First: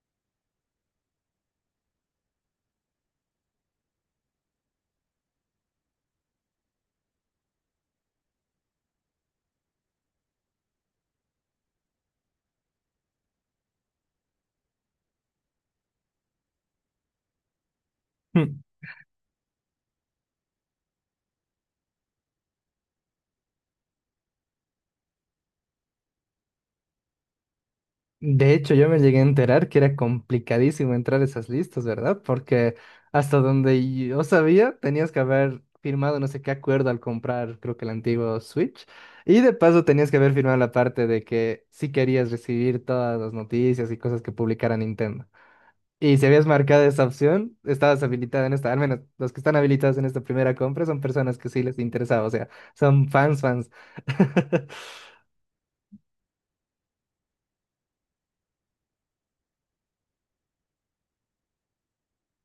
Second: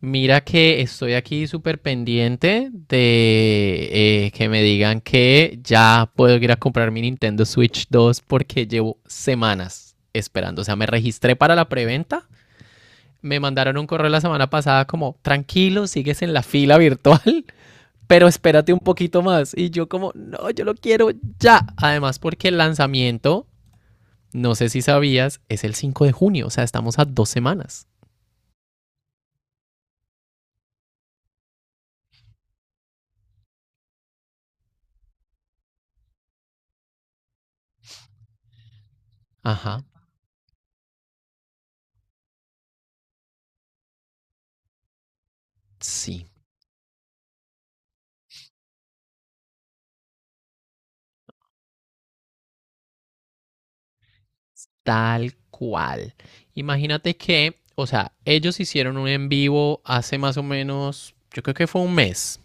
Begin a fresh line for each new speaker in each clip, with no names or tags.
Mira que estoy aquí súper pendiente de que me digan que ya puedo ir a comprar mi Nintendo Switch 2 porque llevo semanas esperando. O sea, me registré para la preventa. Me mandaron un correo la semana pasada como, tranquilo, sigues en la fila virtual, pero
Mm,
espérate un poquito más. Y yo como, no, yo lo quiero ya. Además, porque el lanzamiento, no sé si sabías, es el 5 de junio. O sea, estamos a 2 semanas.
De hecho, yo me llegué a enterar que era complicadísimo entrar a esas listas, ¿verdad? Porque hasta donde yo sabía, tenías que haber firmado no sé qué acuerdo al comprar, creo que el antiguo Switch. Y de
Ajá,
paso tenías que haber firmado la parte de que sí querías recibir todas las noticias y cosas que publicara Nintendo. Y si
sí.
habías marcado esa opción, estabas habilitada en esta, al menos los que están habilitados en esta primera compra son personas que sí les interesaba, o sea, son fans, fans.
Tal cual. Imagínate que, o sea, ellos hicieron un en vivo hace más o menos, yo creo que fue un mes.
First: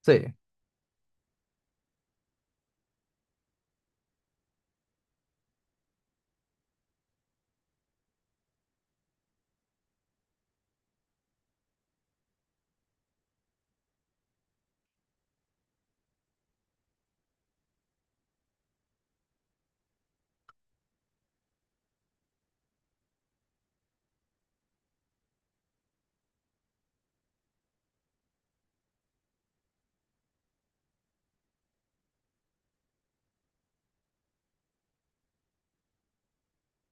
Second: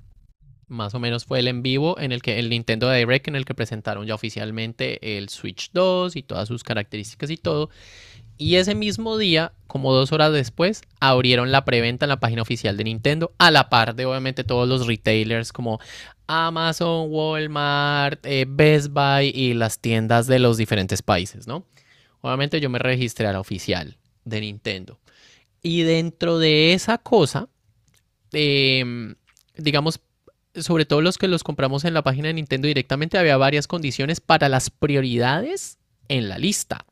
Sí.
Más o menos fue el en vivo en el que el Nintendo Direct en el que presentaron ya oficialmente el Switch 2 y todas sus características y todo. Y ese mismo día, como 2 horas después, abrieron la preventa en la página oficial de Nintendo, a la par de obviamente todos los retailers como Amazon, Walmart, Best Buy y las tiendas de los diferentes países, ¿no? Obviamente yo me registré a la oficial de Nintendo. Y dentro de esa cosa, eh, digamos, sobre todo los que los compramos en la página de Nintendo directamente, había varias condiciones para las prioridades en la lista.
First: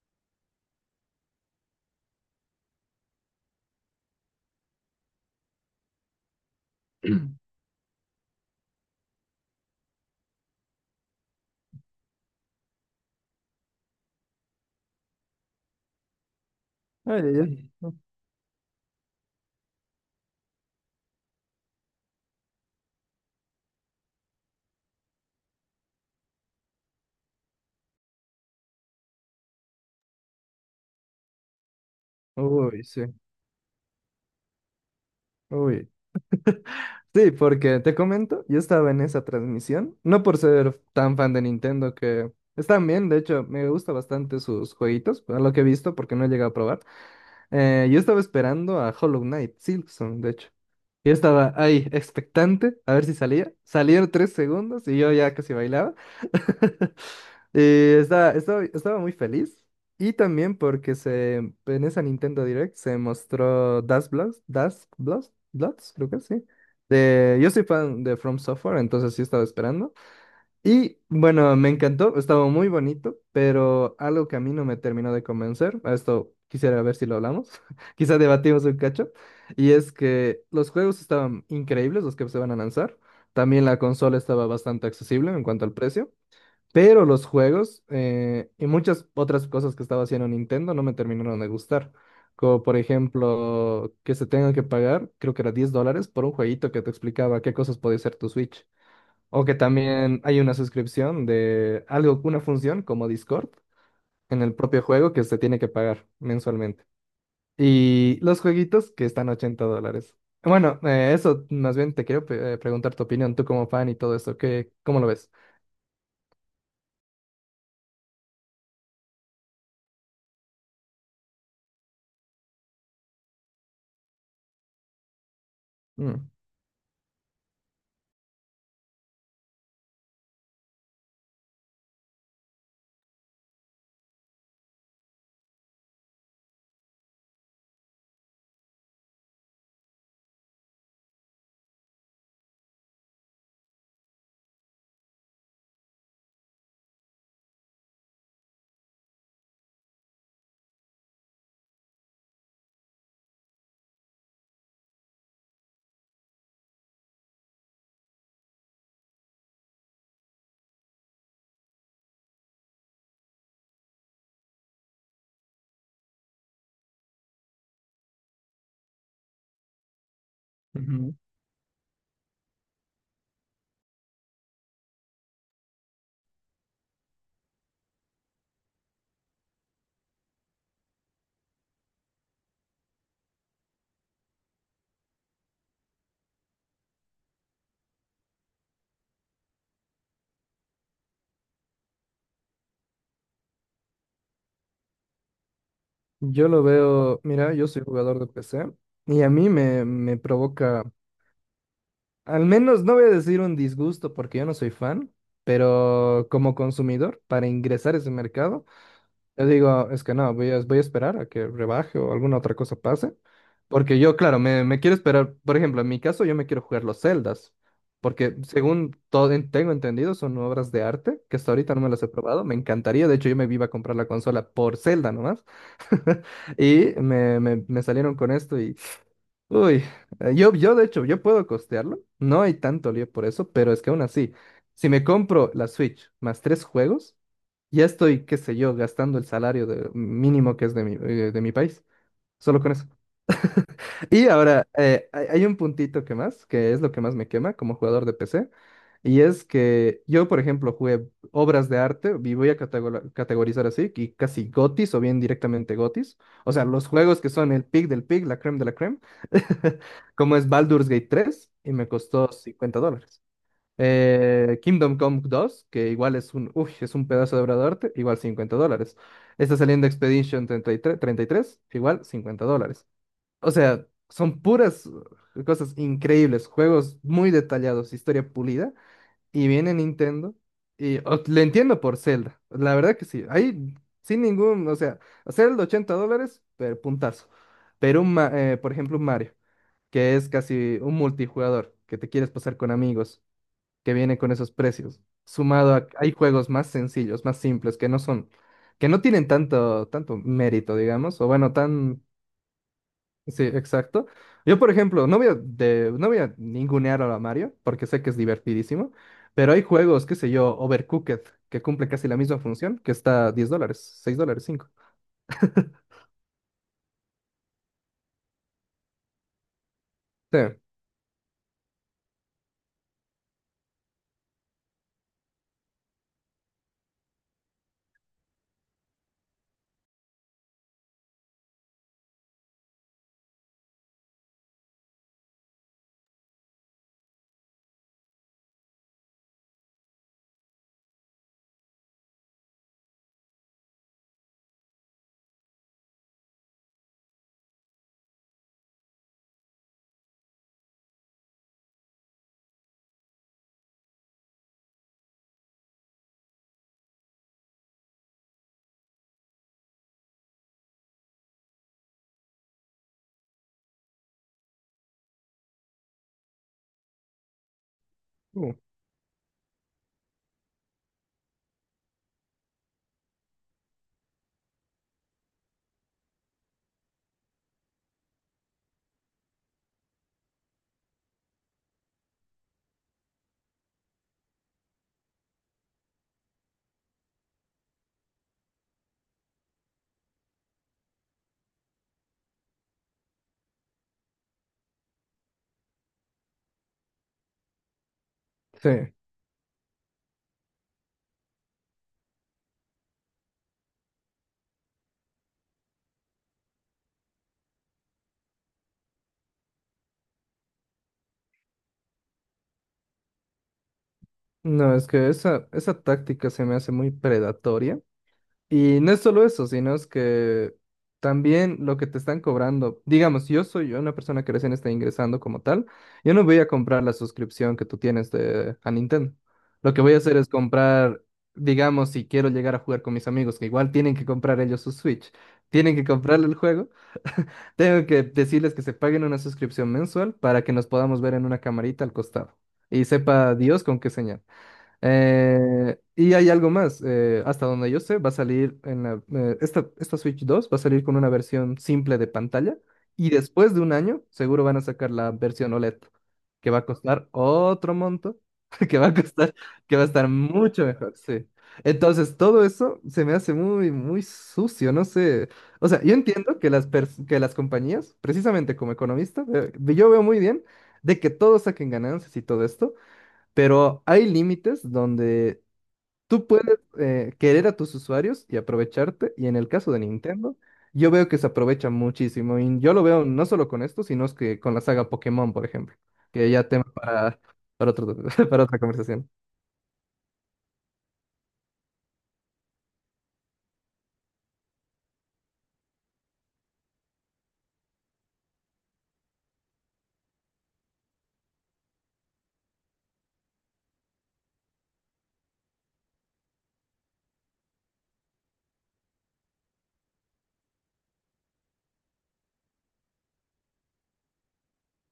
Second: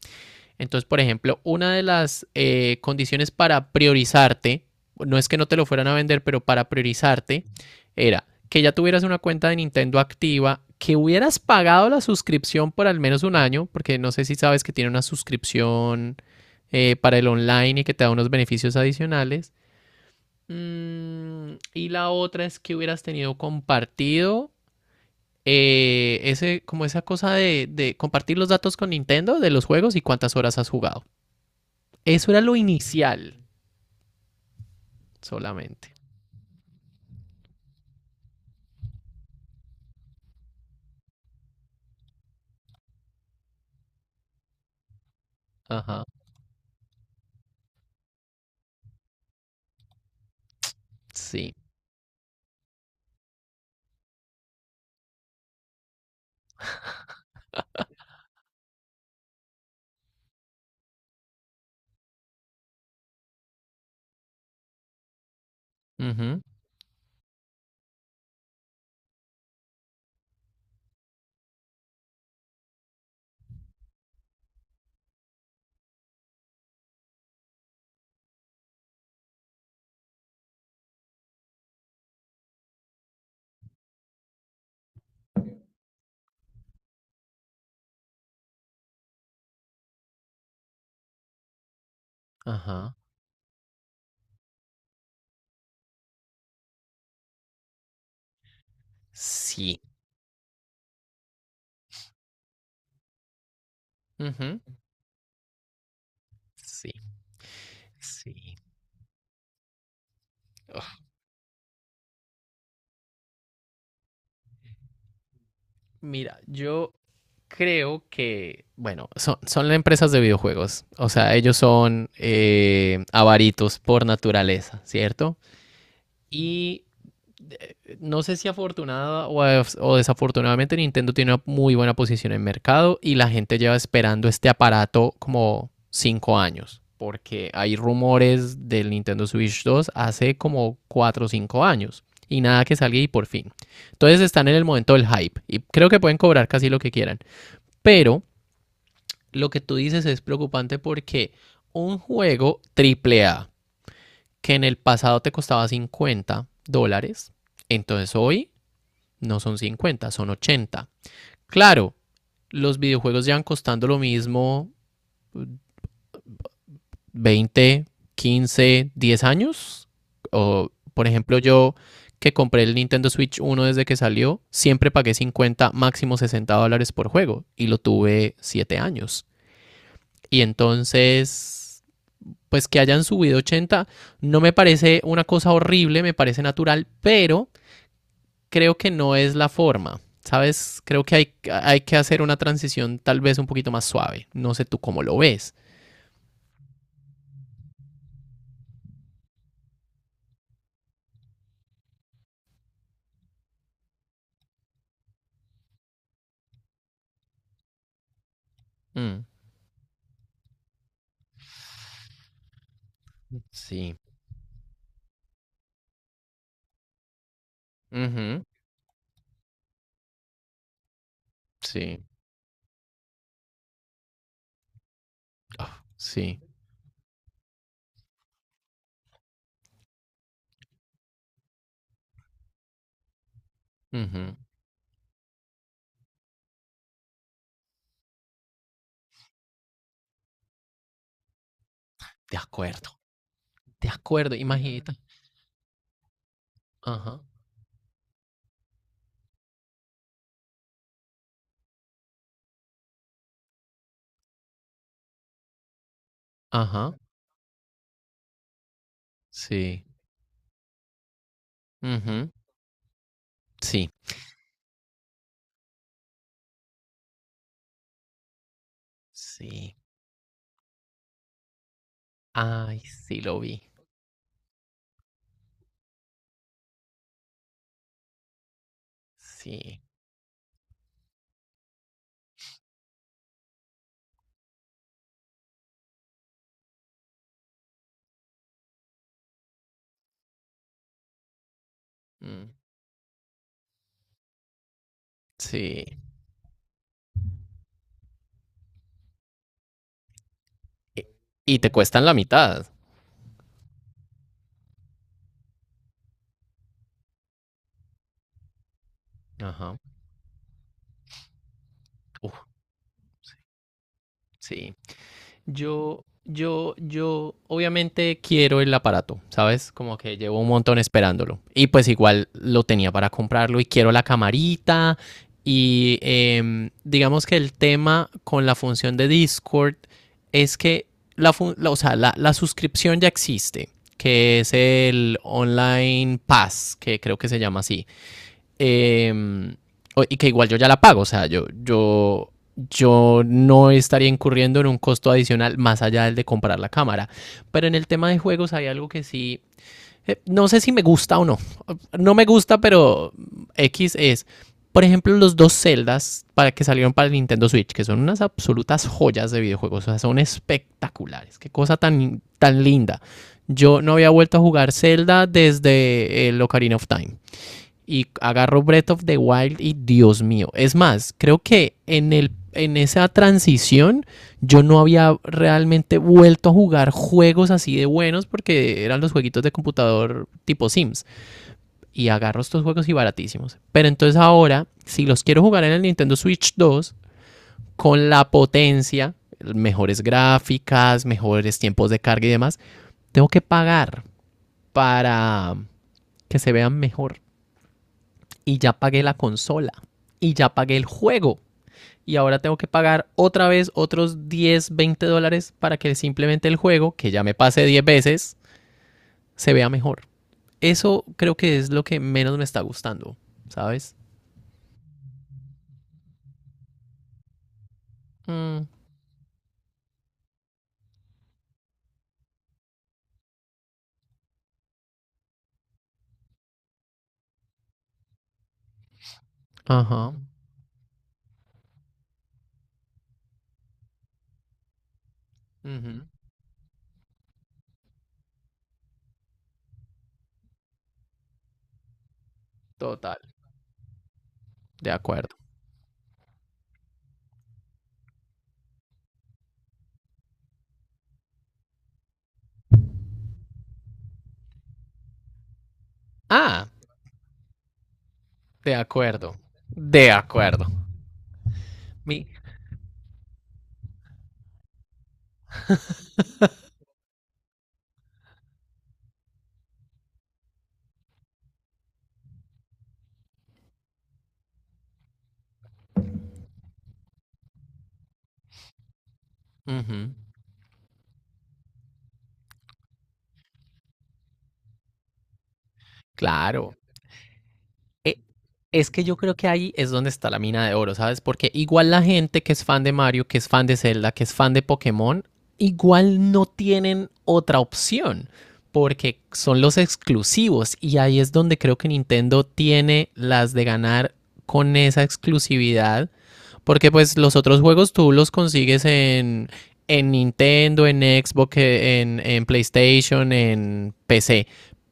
Entonces, por ejemplo, una de las condiciones para priorizarte, no es que no te lo fueran a vender, pero para priorizarte, era que ya tuvieras una cuenta de Nintendo activa, que hubieras pagado la suscripción por al menos un año, porque no sé si sabes que tiene una suscripción para
Ay,
el
ay,
online y que
ay.
te da unos beneficios adicionales. Y la otra es que hubieras tenido compartido ese, como esa cosa de compartir los datos con Nintendo de los juegos y cuántas horas has jugado. Eso era lo
Uy, sí.
inicial
Uy.
solamente.
Sí, porque te comento, yo estaba en esa transmisión, no por ser tan fan de Nintendo, que están bien, de hecho, me gusta bastante sus jueguitos, a lo que he visto,
Ajá.
porque no he llegado a probar. Yo estaba esperando a Hollow Knight, Silksong, de hecho. Yo estaba
Sí.
ahí expectante a ver si salía. Salieron 3 segundos y yo ya casi bailaba. Y estaba muy feliz. Y también porque en esa Nintendo Direct se mostró Dust Bloods, Dust Bloods, Bloods, creo que
Ujú.
sí. Yo soy fan de From Software, entonces sí estaba esperando. Y bueno, me encantó, estaba muy bonito, pero algo que a mí no me terminó de convencer, a esto quisiera ver si lo hablamos, quizá debatimos un cacho, y es que los juegos estaban increíbles, los que se van a lanzar, también la consola estaba bastante accesible en cuanto al precio, pero los juegos y muchas otras cosas que estaba haciendo Nintendo no me terminaron de gustar, como por
Ajá.
ejemplo que se tengan que pagar, creo que era 10 dólares por un jueguito que te explicaba qué cosas podía hacer tu Switch. O que
Sí.
también hay una suscripción de algo, una función como Discord en el
Ujú.
propio juego que se tiene que pagar mensualmente.
Sí,
Y los
sí.
jueguitos que están a 80 dólares. Bueno,
Ugh,
eso más bien te quiero preguntar tu opinión, tú como fan y todo eso, ¿qué, cómo lo ves?
mira, yo creo que, bueno, son empresas de videojuegos. O sea, ellos son avaritos por naturaleza, ¿cierto?
Mm.
Y no sé si afortunada o desafortunadamente Nintendo tiene una muy buena posición en mercado y la gente lleva esperando este aparato como 5 años, porque hay rumores del Nintendo Switch 2 hace como 4 o 5 años y nada que salga y por fin. Entonces están en el momento del hype y creo que pueden cobrar casi lo que quieran, pero lo que tú dices es preocupante porque un juego triple A que en el pasado te costaba $50, entonces hoy no son 50, son 80. Claro, los videojuegos llevan costando lo mismo 20, 15, 10 años. O, por
Ujú.
ejemplo, yo que compré el Nintendo Switch uno desde que salió, siempre pagué $50 máximo $60 por juego y lo tuve 7 años. Y entonces, pues que hayan subido 80 no me parece una cosa horrible, me parece natural, pero creo que no es la forma. ¿Sabes? Creo que hay que hacer una transición tal vez un poquito más suave. No sé tú cómo lo ves.
Yo lo veo, mira, yo soy jugador de PC y a mí me provoca, al menos no voy a decir un disgusto porque yo no soy fan, pero como consumidor, para ingresar a ese mercado,
Mm,
yo digo, es que no, voy a esperar a que rebaje o alguna otra cosa pase.
sí.
Porque yo, claro, me quiero esperar. Por ejemplo, en mi caso, yo me quiero jugar los celdas porque
Ujú.
según todo tengo entendido, son obras de arte que hasta ahorita no me las
Sí.
he probado. Me encantaría. De hecho, yo me iba a comprar la consola por Zelda nomás.
Ah, sí.
Y me salieron con esto y. Uy, yo de hecho, yo puedo costearlo. No hay tanto lío por eso, pero es que aún así,
Ujú.
si me compro la Switch más tres juegos. Ya estoy, qué sé yo, gastando el salario mínimo que es de mi país,
De
solo con eso.
acuerdo. De
Y
acuerdo,
ahora,
imagínate.
hay un puntito que más, que es lo que más
Ajá,
me quema como jugador de PC, y es que yo, por ejemplo, jugué obras de arte, y voy a categorizar así, y casi gotis o bien directamente gotis, o sea, los
ajá.
juegos que son el pick del pick, la creme de la creme,
Sí.
como es Baldur's Gate 3 y me
Ujú.
costó 50 dólares.
Sí.
Kingdom Come 2, que igual es un pedazo de obra de arte, igual 50 dólares. Está
Sí.
saliendo Expedition 33, 33, igual 50
Ay,
dólares.
sí lo
O
vi.
sea, son puras cosas increíbles, juegos muy detallados, historia pulida, y viene
Sí.
Nintendo, y le entiendo por Zelda, la verdad que sí, ahí sin ningún, o sea, Zelda 80 dólares, pero puntazo. Pero por ejemplo, un Mario, que es casi un multijugador, que te quieres
Mm,
pasar con amigos que viene con esos precios. Sumado
sí.
a, hay juegos más sencillos, más simples, que no son, que no tienen tanto, tanto mérito,
Y,
digamos, o bueno,
y te
tan,
cuestan la mitad.
sí, exacto. Yo, por ejemplo, no voy a ningunear a Mario, porque sé que es divertidísimo, pero hay
Ajá.
juegos, qué sé yo, Overcooked, que cumple casi la misma
Uf,
función, que está a 10 dólares, 6 dólares, cinco.
sí. Yo obviamente quiero el aparato, ¿sabes? Como que
Sí,
llevo un montón esperándolo. Y pues igual lo tenía para comprarlo y quiero la camarita. Y digamos que el tema con la función de Discord es que o sea, la suscripción ya existe, que es el Online Pass, que creo que se llama así, eh, y que igual yo ya la pago, o sea, yo no estaría incurriendo en un costo adicional más allá del de comprar la cámara. Pero en el tema de juegos hay algo que sí, no sé si me gusta o no, no me gusta, pero X es. Por ejemplo, los dos Zeldas para que salieron para el Nintendo Switch, que son unas absolutas joyas de videojuegos, o sea, son espectaculares. Qué cosa tan, tan linda. Yo no había vuelto a jugar Zelda desde el Ocarina of Time y
uh,
agarro Breath of the Wild y Dios mío. Es más, creo que en esa transición yo no había realmente vuelto a jugar juegos así de buenos porque eran los jueguitos de computador tipo Sims. Y agarro estos juegos y baratísimos. Pero entonces ahora, si los quiero jugar en el Nintendo Switch 2, con la potencia, mejores gráficas, mejores tiempos de carga y demás, tengo que pagar para que se vean mejor. Y ya
sí.
pagué la consola y ya pagué el juego. Y ahora tengo que pagar otra vez otros 10 20 dólares para que simplemente el juego, que ya me pase 10 veces, se vea mejor. Eso creo que es lo que menos me está gustando, ¿sabes?
No, es que esa táctica se me hace muy predatoria.
Mm,
Y no es solo eso, sino es que también lo que te están cobrando, digamos, yo soy una persona que recién está ingresando como tal, yo no voy a comprar la suscripción que tú tienes a Nintendo. Lo que voy a
ajá.
hacer es comprar, digamos, si quiero llegar a jugar con mis amigos, que igual tienen que comprar ellos su Switch, tienen que
Ujú.
comprarle el juego, tengo que decirles que se paguen una suscripción mensual para que nos podamos ver en una camarita al costado. Y
Total.
sepa Dios con qué señal.
De acuerdo.
Y hay algo más, hasta donde yo sé, va a salir en esta Switch 2 va a salir con una versión simple de pantalla y después de un año seguro van a sacar la versión OLED, que va a
Ah,
costar otro monto,
de
que va a costar,
acuerdo.
que va a estar
De
mucho
acuerdo.
mejor, sí. Entonces,
Mi.
todo eso se me hace muy, muy sucio, no sé. O sea, yo entiendo que que las compañías, precisamente como economista, yo veo muy bien de que todos saquen ganancias y todo esto. Pero hay límites donde tú puedes querer a tus usuarios y aprovecharte. Y en el caso de
Ujú.
Nintendo, yo veo que se aprovecha muchísimo. Y yo lo veo no solo con esto, sino es que con la saga Pokémon, por ejemplo. Que ya tema
Claro.
para, otro-
Eh,
para otra
Es que
conversación.
yo creo que ahí es donde está la mina de oro, ¿sabes? Porque igual la gente que es fan de Mario, que es fan de Zelda, que es fan de Pokémon, igual no tienen otra opción, porque son los exclusivos y ahí es donde creo que Nintendo tiene las de ganar con esa exclusividad porque pues los otros juegos tú los consigues en Nintendo, en Xbox, en PlayStation, en PC.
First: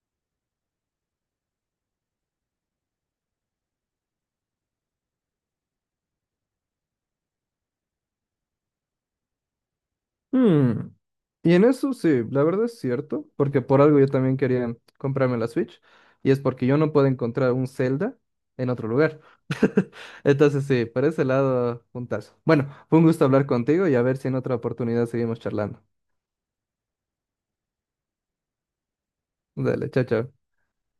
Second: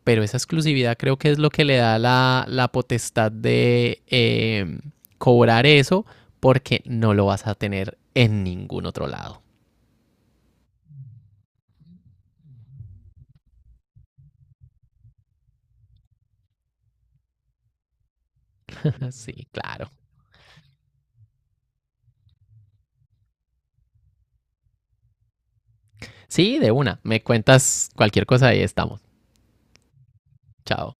Pero esa exclusividad creo que es lo que le da la potestad de cobrar eso porque no lo vas a tener en ningún otro lado.
Hmm. Y en eso sí, la verdad es cierto. Porque por algo yo también quería comprarme la Switch. Y es porque yo no puedo encontrar un Zelda en otro lugar.
Sí, claro.
Entonces sí, por ese lado, puntazo. Bueno, fue un gusto hablar contigo y a ver si en otra oportunidad seguimos charlando.
Sí, de una. Me cuentas cualquier cosa y estamos.
Dale, chao, chao.
Chao.